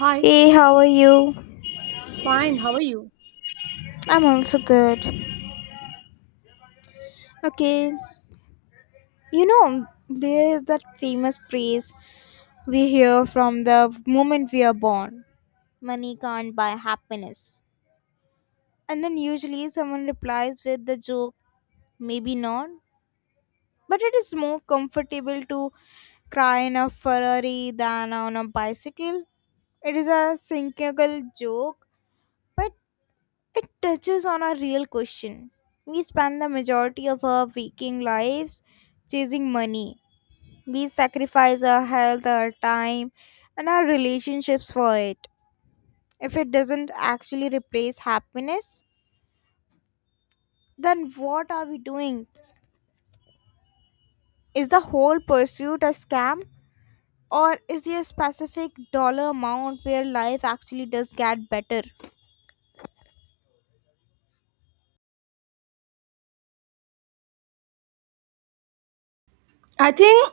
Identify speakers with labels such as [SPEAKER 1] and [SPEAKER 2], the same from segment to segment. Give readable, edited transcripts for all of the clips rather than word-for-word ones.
[SPEAKER 1] Hi,
[SPEAKER 2] Hey, how are you?
[SPEAKER 1] fine, how are you?
[SPEAKER 2] I'm also good. Okay, you know, there is that famous phrase we hear from the moment we are born money can't buy happiness. And then usually someone replies with the joke, maybe not. But it is more comfortable to cry in a Ferrari than on a bicycle. It is a cynical joke, but it touches on a real question. We spend the majority of our waking lives chasing money. We sacrifice our health, our time, and our relationships for it. If it doesn't actually replace happiness, then what are we doing? Is the whole pursuit a scam? Or is there a specific dollar amount where life actually does get better?
[SPEAKER 1] I think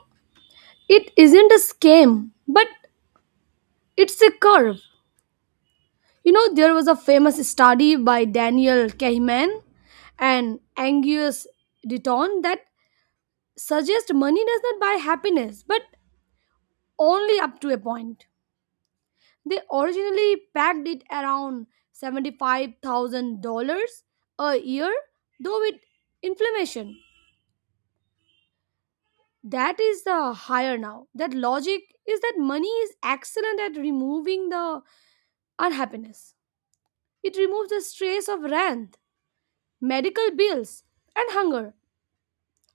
[SPEAKER 1] it isn't a scam, but it's a curve. You know, there was a famous study by Daniel Kahneman and Angus Deaton that suggests money does not buy happiness, but only up to a point. They originally pegged it around $75,000 a year, though with inflammation. That is the higher now. That logic is that money is excellent at removing the unhappiness. It removes the stress of rent, medical bills, and hunger.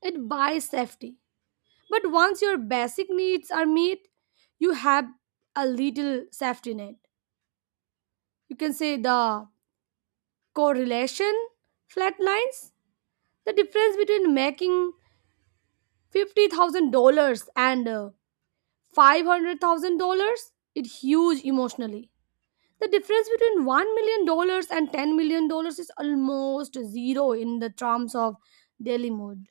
[SPEAKER 1] It buys safety. But once your basic needs are met, you have a little safety net. You can say the correlation flatlines. The difference between making $50,000 and $500,000 is huge emotionally. The difference between $1 million dollars and $10 million dollars is almost zero in the terms of daily mood.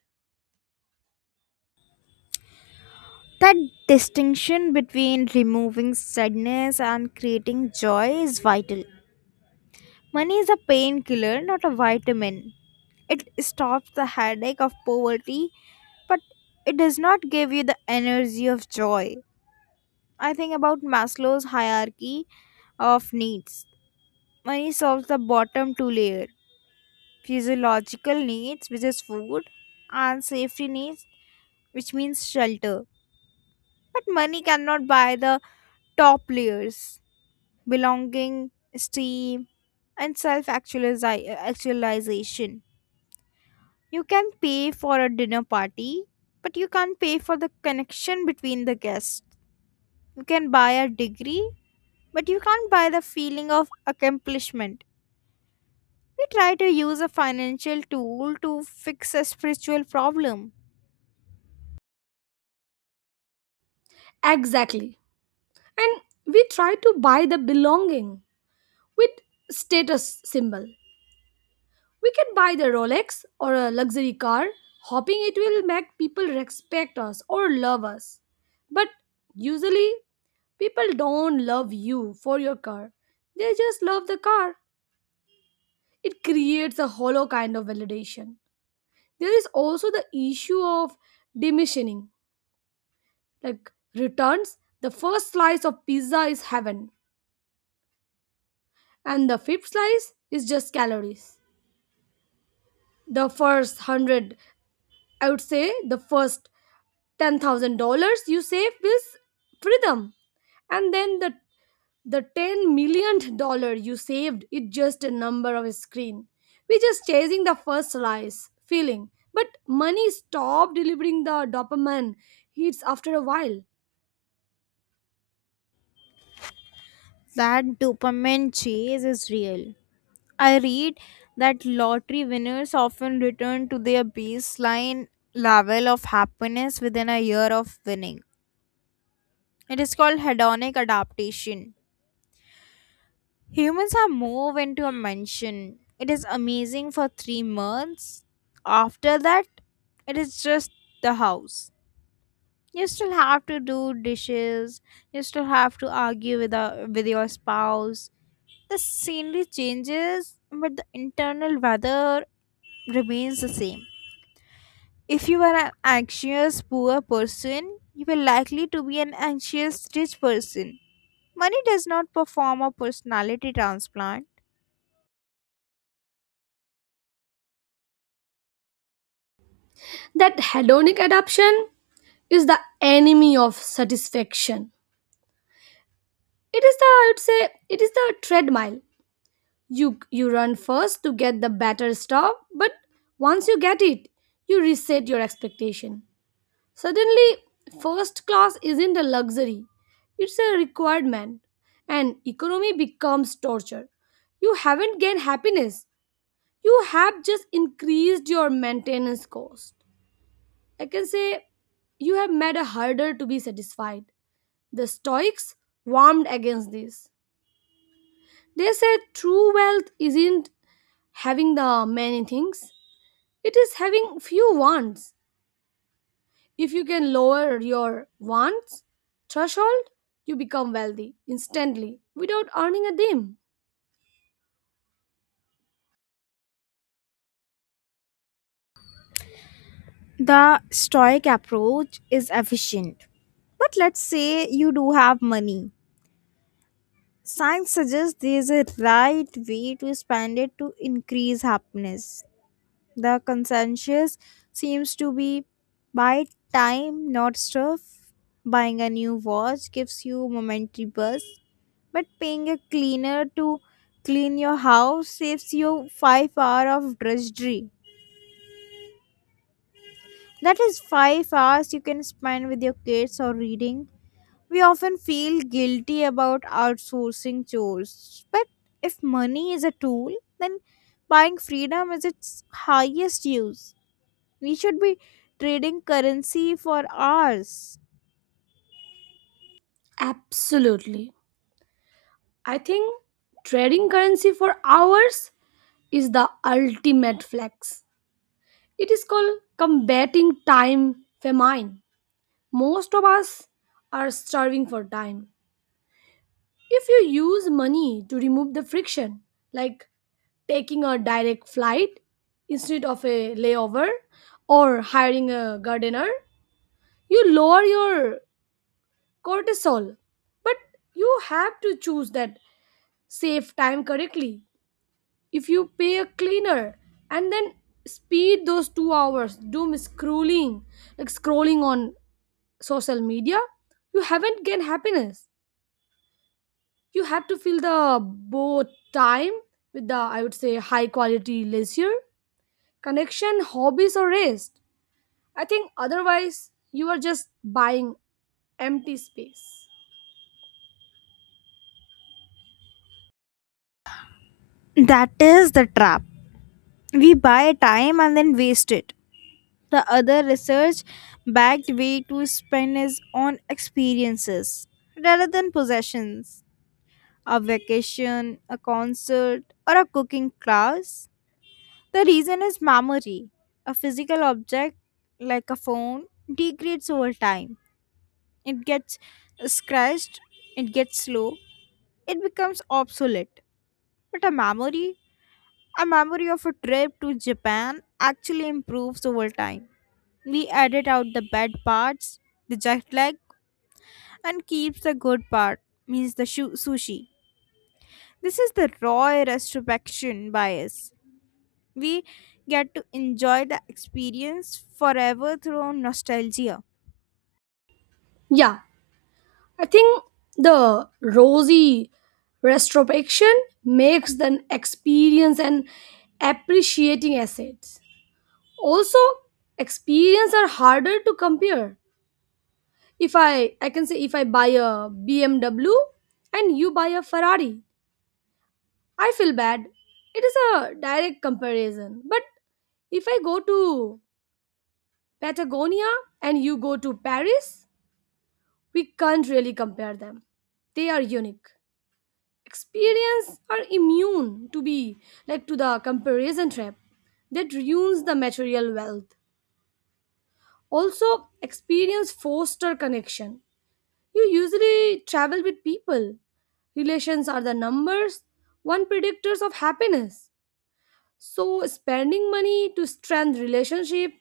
[SPEAKER 2] That distinction between removing sadness and creating joy is vital. Money is a painkiller, not a vitamin. It stops the headache of poverty, but it does not give you the energy of joy. I think about Maslow's hierarchy of needs. Money solves the bottom two layer physiological needs, which is food, and safety needs, which means shelter. But money cannot buy the top layers belonging, esteem, and self actualization. You can pay for a dinner party, but you can't pay for the connection between the guests. You can buy a degree, but you can't buy the feeling of accomplishment. We try to use a financial tool to fix a spiritual problem.
[SPEAKER 1] Exactly. And we try to buy the belonging with status symbol. We can buy the Rolex or a luxury car, hoping it will make people respect us or love us. But usually, people don't love you for your car, they just love the car. It creates a hollow kind of validation. There is also the issue of diminishing, like returns. The first slice of pizza is heaven, and the fifth slice is just calories. The first hundred, I would say, the first $10,000 you save is freedom, and then the 10 million dollar you saved is just a number of a screen. We're just chasing the first slice feeling, but money stopped delivering the dopamine hits after a while.
[SPEAKER 2] That dopamine chase is real. I read that lottery winners often return to their baseline level of happiness within a year of winning. It is called hedonic adaptation. Humans have moved into a mansion. It is amazing for 3 months. After that, it is just the house. You still have to do dishes. You still have to argue with your spouse. The scenery changes, but the internal weather remains the same. If you are an anxious poor person, you will likely to be an anxious rich person. Money does not perform a personality transplant.
[SPEAKER 1] That hedonic adaptation is the enemy of satisfaction. It is the I would say it is the treadmill. You run first to get the better stuff, but once you get it, you reset your expectation. Suddenly, first class isn't a luxury; it's a requirement, and economy becomes torture. You haven't gained happiness; you have just increased your maintenance cost. I can say you have made it harder to be satisfied. The Stoics warmed against this. They said true wealth isn't having the many things, it is having few wants. If you can lower your wants threshold, you become wealthy instantly without earning a dime.
[SPEAKER 2] The stoic approach is efficient. But let's say you do have money. Science suggests there is a right way to spend it to increase happiness. The consensus seems to be buy time, not stuff. Buying a new watch gives you momentary buzz, but paying a cleaner to clean your house saves you 5 hours of drudgery. That is 5 hours you can spend with your kids or reading. We often feel guilty about outsourcing chores, but if money is a tool, then buying freedom is its highest use. We should be trading currency for hours.
[SPEAKER 1] Absolutely. I think trading currency for hours is the ultimate flex. It is called combating time famine. Most of us are starving for time. If you use money to remove the friction, like taking a direct flight instead of a layover or hiring a gardener, you lower your cortisol. But you have to choose that save time correctly. If you pay a cleaner and then speed those 2 hours doom scrolling, like scrolling on social media, you haven't gained happiness. You have to fill the both time with the, I would say, high quality leisure, connection, hobbies or rest. I think otherwise you are just buying empty space.
[SPEAKER 2] That is the trap. We buy time and then waste it. The other research backed way to spend is on experiences rather than possessions. A vacation, a concert, or a cooking class. The reason is memory. A physical object, like a phone, degrades over time. It gets scratched, it gets slow, it becomes obsolete. But a memory of a trip to Japan actually improves over time. We edit out the bad parts, the jet lag, and keeps the good part, means the sushi. This is the raw retrospection bias. We get to enjoy the experience forever through nostalgia.
[SPEAKER 1] Yeah, I think the rosy retrospection makes the experience and appreciating assets, also experience, are harder to compare. If I can say, if I buy a BMW and you buy a Ferrari, I feel bad. It is a direct comparison. But if I go to Patagonia and you go to Paris, we can't really compare them. They are unique. Experience are immune to be like to the comparison trap that ruins the material wealth. Also, experience foster connection. You usually travel with people. Relations are the numbers, one predictors of happiness. So spending money to strengthen relationship,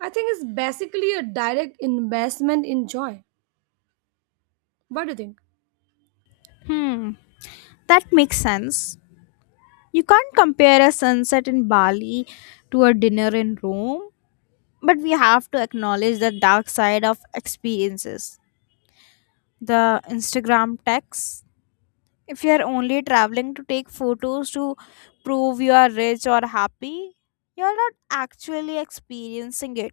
[SPEAKER 1] I think is basically a direct investment in joy. What do you think?
[SPEAKER 2] Hmm, that makes sense. You can't compare a sunset in Bali to a dinner in Rome, but we have to acknowledge the dark side of experiences. The Instagram tax. If you are only traveling to take photos to prove you are rich or happy, you're not actually experiencing it.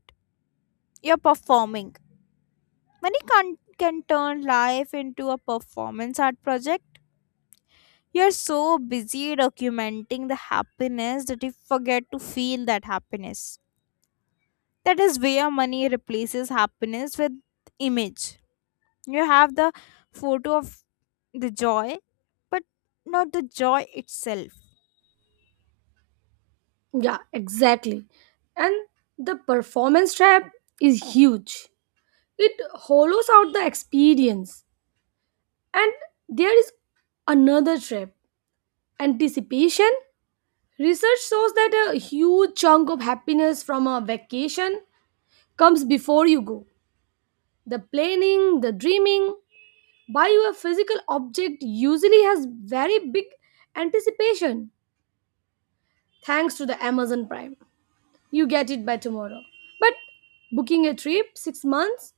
[SPEAKER 2] You're performing. Money can turn life into a performance art project. You're so busy documenting the happiness that you forget to feel that happiness. That is where money replaces happiness with image. You have the photo of the joy, but not the joy itself.
[SPEAKER 1] Yeah, exactly. And the performance trap is huge. It hollows out the experience. And there is another trap, anticipation. Research shows that a huge chunk of happiness from a vacation comes before you go. The planning, the dreaming, buying a physical object usually has very big anticipation thanks to the Amazon Prime. You get it by tomorrow. But booking a trip 6 months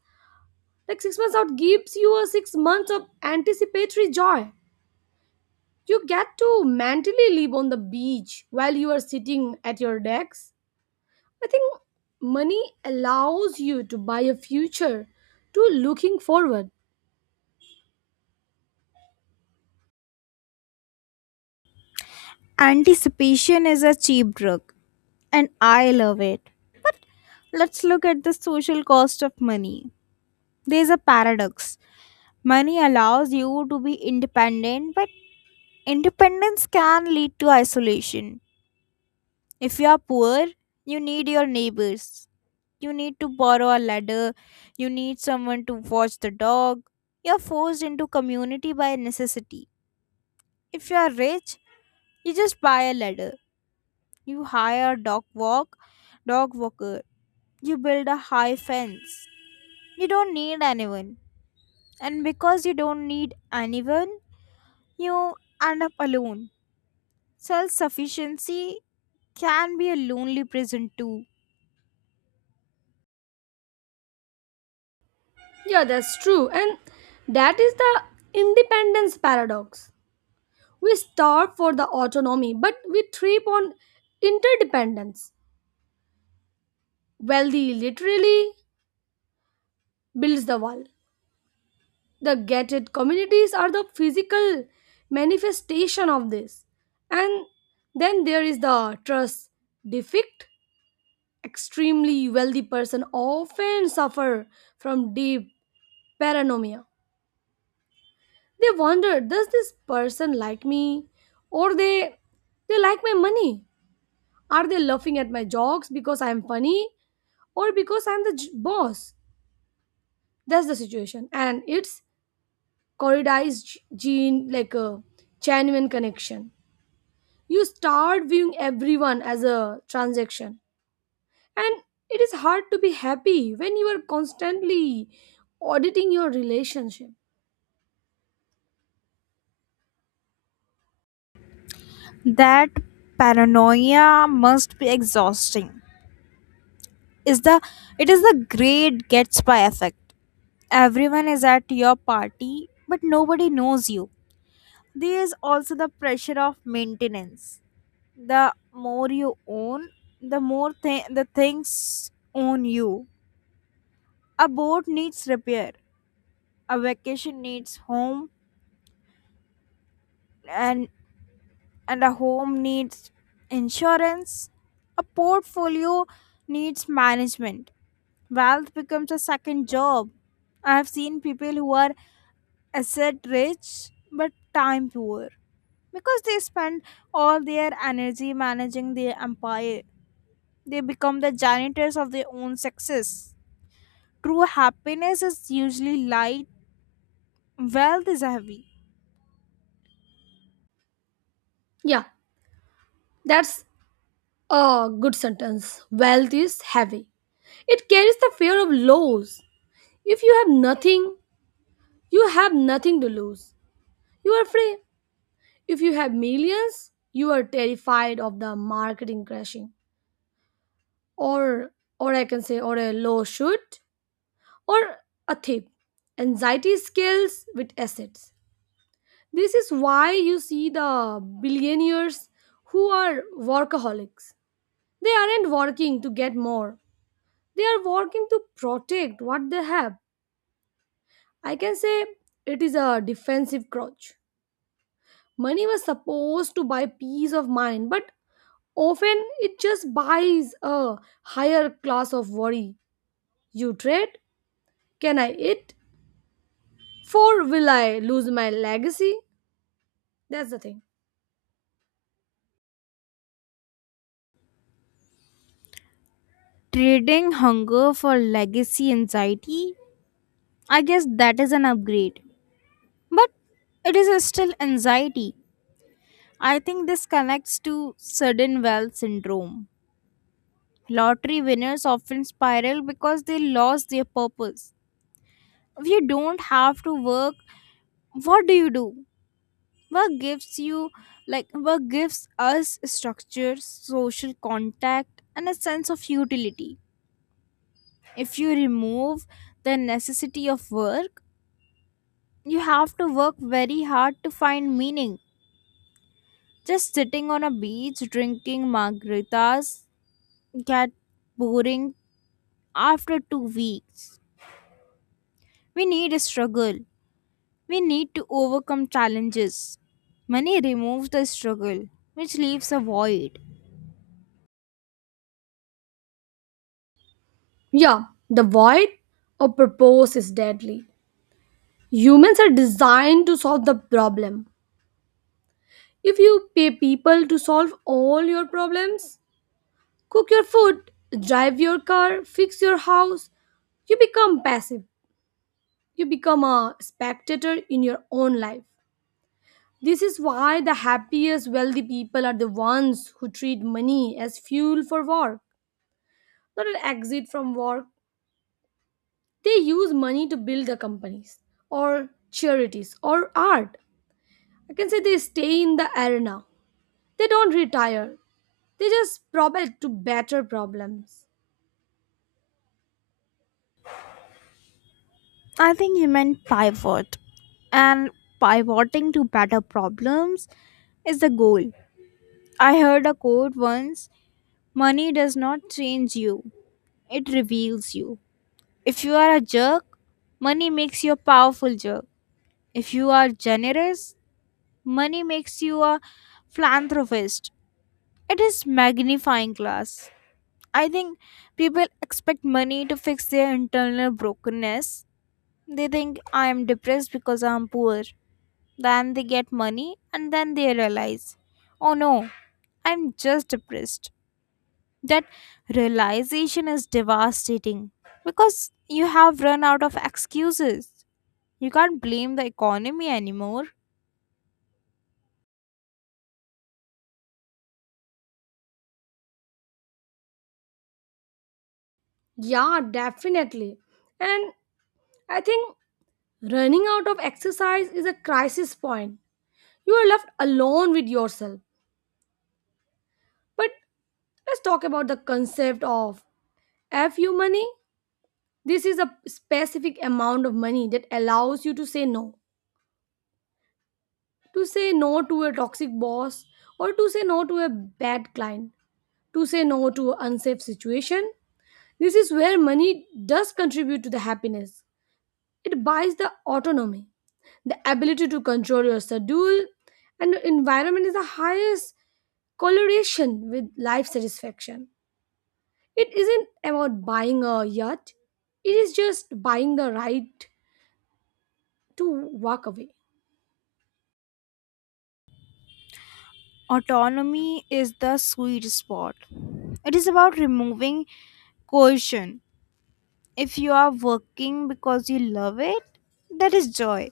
[SPEAKER 1] like 6 months out gives you a 6 months of anticipatory joy. You get to mentally live on the beach while you are sitting at your decks. I think money allows you to buy a future to looking forward.
[SPEAKER 2] Anticipation is a cheap drug, and I love it. Let's look at the social cost of money. There's a paradox. Money allows you to be independent, but independence can lead to isolation. If you are poor, you need your neighbors. You need to borrow a ladder. You need someone to watch the dog. You're forced into community by necessity. If you are rich, you just buy a ladder. You hire a dog walker. You build a high fence. You don't need anyone. And because you don't need anyone, you end up alone. Self sufficiency can be a lonely prison too.
[SPEAKER 1] Yeah, that's true. And that is the independence paradox. We starve for the autonomy, but we trip on interdependence. Wealthy literally builds the wall. The gated communities are the physical manifestation of this. And then there is the trust defect. Extremely wealthy person often suffer from deep paranoia. They wonder, does this person like me? Or they like my money? Are they laughing at my jokes because I am funny? Or because I'm the boss. That's the situation. And it's corridized gene, like a genuine connection. You start viewing everyone as a transaction. And it is hard to be happy when you are constantly auditing your relationship.
[SPEAKER 2] That paranoia must be exhausting. Is the It is the great Gatsby effect. Everyone is at your party, but nobody knows you. There is also the pressure of maintenance. The more you own, the more the things own you. A boat needs repair. A vacation needs home, and and a home needs insurance. A portfolio needs management. Wealth becomes a second job. I have seen people who are asset rich but time poor because they spend all their energy managing their empire. They become the janitors of their own success. True happiness is usually light, wealth is heavy.
[SPEAKER 1] Yeah, that's a good sentence. Wealth is heavy. It carries the fear of loss. If you have nothing, you have nothing to lose. You are free. If you have millions, you are terrified of the marketing crashing, or or I can say, or a low shoot, or a tip. Anxiety scales with assets. This is why you see the billionaires who are workaholics. They aren't working to get more. They are working to protect what they have. I can say it is a defensive crouch. Money was supposed to buy peace of mind, but often it just buys a higher class of worry. You trade, can I eat? For will I lose my legacy? That's the thing.
[SPEAKER 2] Trading hunger for legacy anxiety, I guess that is an upgrade. But it is still anxiety. I think this connects to sudden wealth syndrome. Lottery winners often spiral because they lost their purpose. If you don't have to work, what do you do? Work work gives us structure, social contact, and a sense of utility. If you remove the necessity of work, you have to work very hard to find meaning. Just sitting on a beach drinking margaritas get boring after 2 weeks. We need a struggle. We need to overcome challenges. Money removes the struggle, which leaves a void.
[SPEAKER 1] Yeah, the void of purpose is deadly. Humans are designed to solve the problem. If you pay people to solve all your problems, cook your food, drive your car, fix your house, you become passive. You become a spectator in your own life. This is why the happiest, wealthy people are the ones who treat money as fuel for work, not an exit from work. They use money to build their companies, or charities, or art. I can say they stay in the arena. They don't retire, they just propel to better problems.
[SPEAKER 2] I think you meant pivot. And pivoting to better problems is the goal. I heard a quote once money does not change you, it reveals you. If you are a jerk, money makes you a powerful jerk. If you are generous, money makes you a philanthropist. It is magnifying glass. I think people expect money to fix their internal brokenness. They think I am depressed because I am poor. Then they get money and then they realize, oh no, I'm just depressed. That realization is devastating because you have run out of excuses. You can't blame the economy anymore.
[SPEAKER 1] Yeah, definitely. And I think running out of exercise is a crisis point. You are left alone with yourself. But let's talk about the concept of FU money. This is a specific amount of money that allows you to say no. To say no to a toxic boss or to say no to a bad client, to say no to an unsafe situation. This is where money does contribute to the happiness. It buys the autonomy, the ability to control your schedule, and the environment is the highest correlation with life satisfaction. It isn't about buying a yacht, it is just buying the right to walk away.
[SPEAKER 2] Autonomy is the sweet spot. It is about removing coercion if you are working because you love it, that is joy.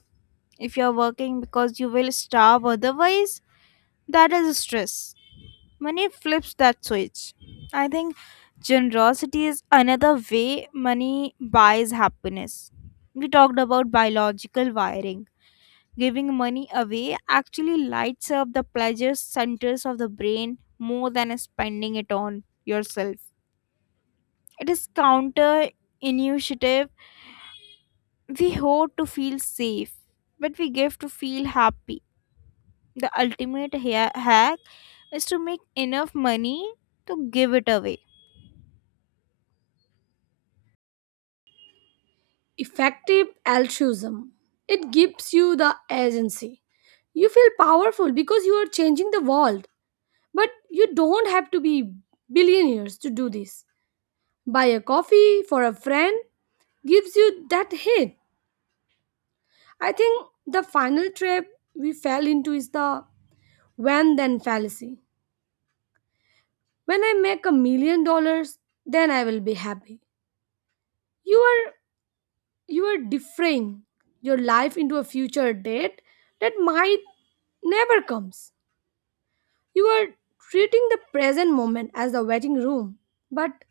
[SPEAKER 2] If you are working because you will starve otherwise, that is stress. Money flips that switch. I think generosity is another way money buys happiness. We talked about biological wiring. Giving money away actually lights up the pleasure centers of the brain more than spending it on yourself. It is counter. We hoard to feel safe, but we give to feel happy. The ultimate hack is to make enough money to give it away.
[SPEAKER 1] Effective altruism. It gives you the agency. You feel powerful because you are changing the world. But you don't have to be billionaires to do this. Buy a coffee for a friend gives you that hit. I think the final trap we fell into is the when then fallacy. When I make $1 million, then I will be happy. You are you are deferring your life into a future date that might never comes. You are treating the present moment as the waiting room, but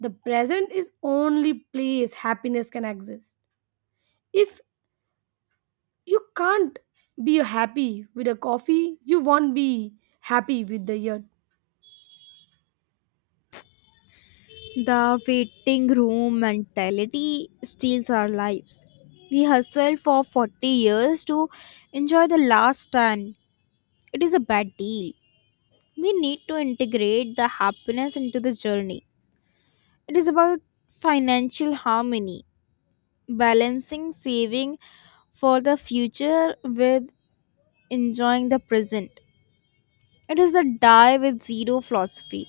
[SPEAKER 1] the present is only place happiness can exist. If you can't be happy with a coffee, you won't be happy with the year.
[SPEAKER 2] The waiting room mentality steals our lives. We hustle for 40 years to enjoy the last 10. It is a bad deal. We need to integrate the happiness into the journey. It is about financial harmony, balancing saving for the future with enjoying the present. It is the die with zero philosophy.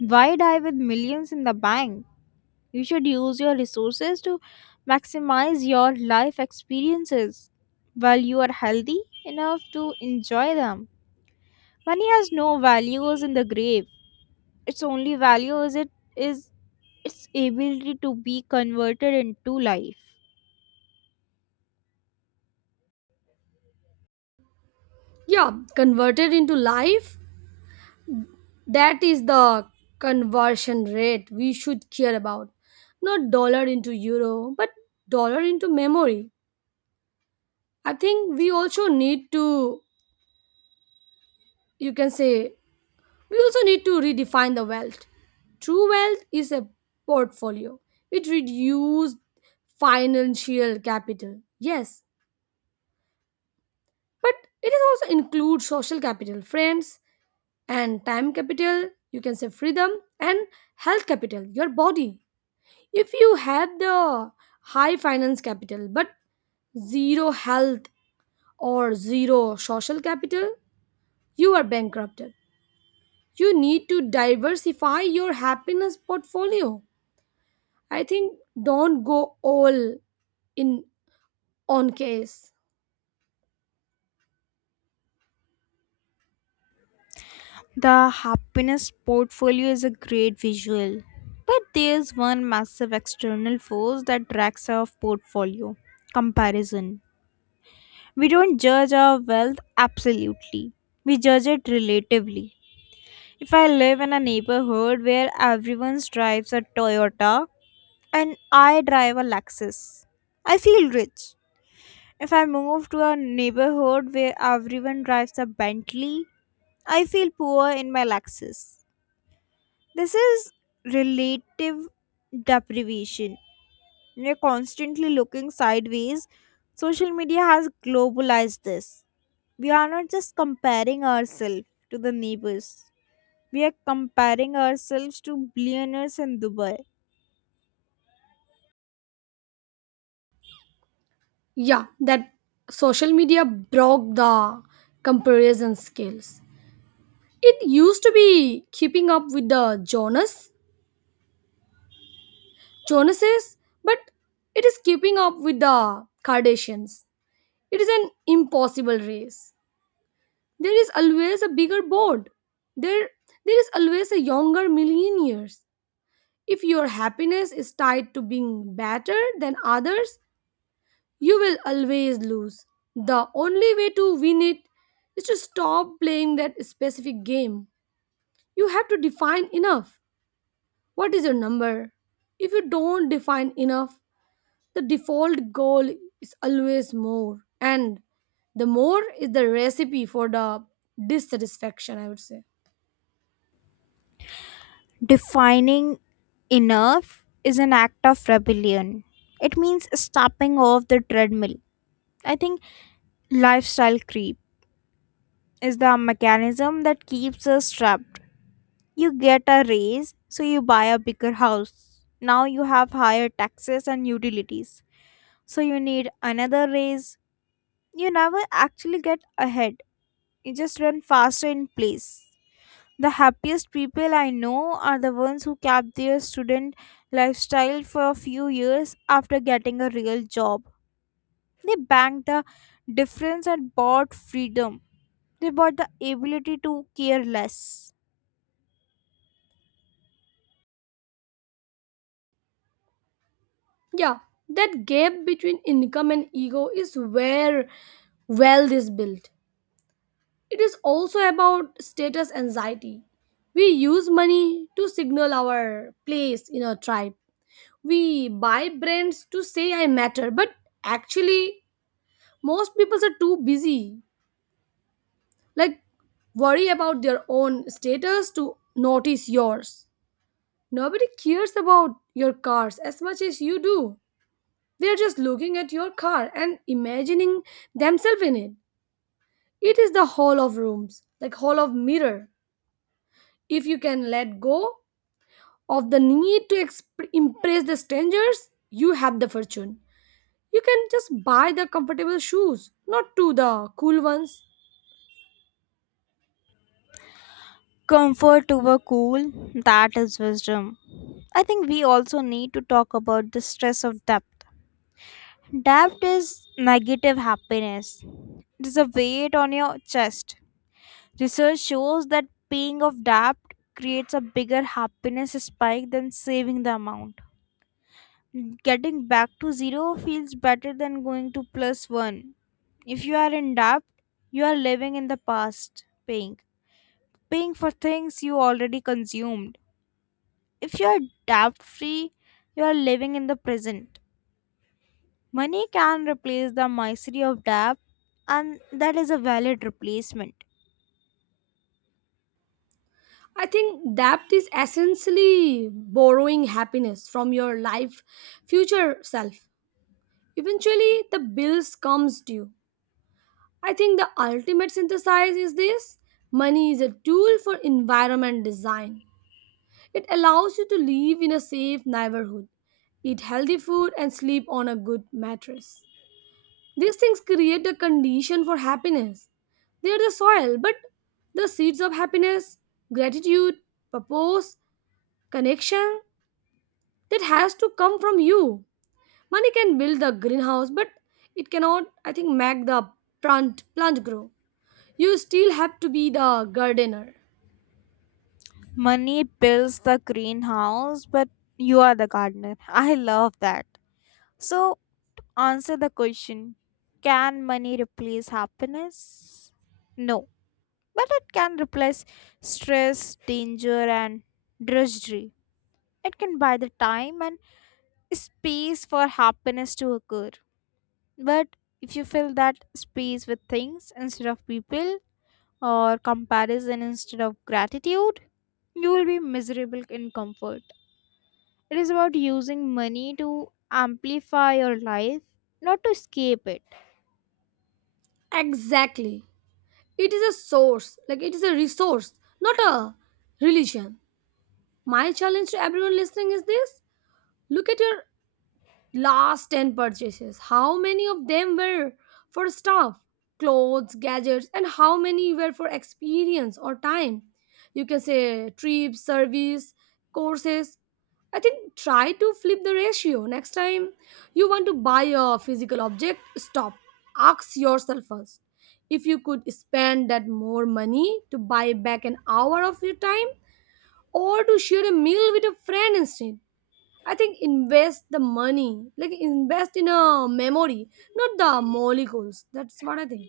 [SPEAKER 2] Why die with millions in the bank? You should use your resources to maximize your life experiences while you are healthy enough to enjoy them. Money has no values in the grave. Its only value is it is its ability to be converted into life.
[SPEAKER 1] Yeah, converted into life. That is the conversion rate we should care about. Not dollar into euro, but dollar into memory. I think we also need to, you can say, we also need to redefine the wealth. True wealth is a portfolio, it reduces financial capital. Yes, but it is also includes social capital, friends, and time capital, you can say freedom, and health capital, your body. If you had the high finance capital but zero health or zero social capital, you are bankrupted. You need to diversify your happiness portfolio. I think don't go all in on case.
[SPEAKER 2] The happiness portfolio is a great visual, but there's one massive external force that drags our portfolio comparison. We don't judge our wealth absolutely, we judge it relatively. If I live in a neighborhood where everyone drives a Toyota and I drive a Lexus, I feel rich. If I move to a neighborhood where everyone drives a Bentley, I feel poor in my Lexus. This is relative deprivation. We're constantly looking sideways. Social media has globalized this. We are not just comparing ourselves to the neighbors, we are comparing ourselves to billionaires in Dubai.
[SPEAKER 1] Yeah, that social media broke the comparison skills. It used to be keeping up with the Jonases, but it is keeping up with the Kardashians. It is an impossible race. There is always a bigger board. There, there is always a younger millionaires. If your happiness is tied to being better than others, you will always lose. The only way to win it is to stop playing that specific game. You have to define enough. What is your number? If you don't define enough, the default goal is always more and the more is the recipe for the dissatisfaction, I would say.
[SPEAKER 2] Defining enough is an act of rebellion. It means stepping off the treadmill. I think lifestyle creep is the mechanism that keeps us trapped. You get a raise, so you buy a bigger house. Now you have higher taxes and utilities. So you need another raise. You never actually get ahead. You just run faster in place. The happiest people I know are the ones who kept their student lifestyle for a few years after getting a real job. They banked the difference and bought freedom. They bought the ability to care less.
[SPEAKER 1] Yeah, that gap between income and ego is where wealth is built. It is also about status anxiety. We use money to signal our place in a tribe. We buy brands to say I matter. But actually most people are too busy, like, worry about their own status to notice yours. Nobody cares about your cars as much as you do. They are just looking at your car and imagining themselves in it. It is the hall of rooms, like hall of mirror. If you can let go of the need to impress the strangers, you have the fortune. You can just buy the comfortable shoes, not to the cool ones.
[SPEAKER 2] Comfort over cool, that is wisdom. I think we also need to talk about the stress of debt. Debt is negative happiness, it is a weight on your chest. Research shows that paying off debt creates a bigger happiness spike than saving the amount. Getting back to zero feels better than going to plus one. If you are in debt, you are living in the past, paying. Paying for things you already consumed. If you're debt free, you're living in the present. Money can replace the misery of debt, and that is a valid replacement.
[SPEAKER 1] I think debt is essentially borrowing happiness from your life future self. Eventually the bills comes due. I think the ultimate synthesis is this: money is a tool for environment design. It allows you to live in a safe neighborhood, eat healthy food and sleep on a good mattress. These things create the condition for happiness. They are the soil, but the seeds of happiness, gratitude, purpose, connection, that has to come from you. Money can build the greenhouse, but it cannot, I think, make the plant grow. You still have to be the gardener.
[SPEAKER 2] Money builds the greenhouse, but you are the gardener. I love that. So, answer the question, can money replace happiness? No, but it can replace stress, danger, and drudgery. It can buy the time and space for happiness to occur. But if you fill that space with things instead of people, or comparison instead of gratitude, you will be miserable in comfort. It is about using money to amplify your life, not to escape it.
[SPEAKER 1] Exactly. It is a source, like it is a resource, not a religion. My challenge to everyone listening is this: look at your last 10 purchases. How many of them were for stuff, clothes, gadgets, and how many were for experience or time, you can say trips, service, courses. I think try to flip the ratio. Next time you want to buy a physical object, stop, ask yourself first, if you could spend that more money to buy back an hour of your time or to share a meal with a friend instead. I think invest the money, like invest in a memory, not the molecules. That's what I think.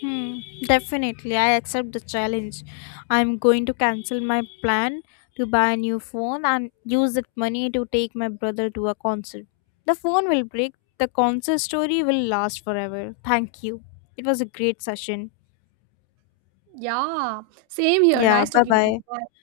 [SPEAKER 2] Hmm, definitely, I accept the challenge. I'm going to cancel my plan to buy a new phone and use that money to take my brother to a concert. The phone will break, the concert story will last forever. Thank you. It was a great session.
[SPEAKER 1] Yeah, same here.
[SPEAKER 2] Yeah,
[SPEAKER 1] Nice
[SPEAKER 2] bye
[SPEAKER 1] talking to
[SPEAKER 2] bye.
[SPEAKER 1] you. Bye.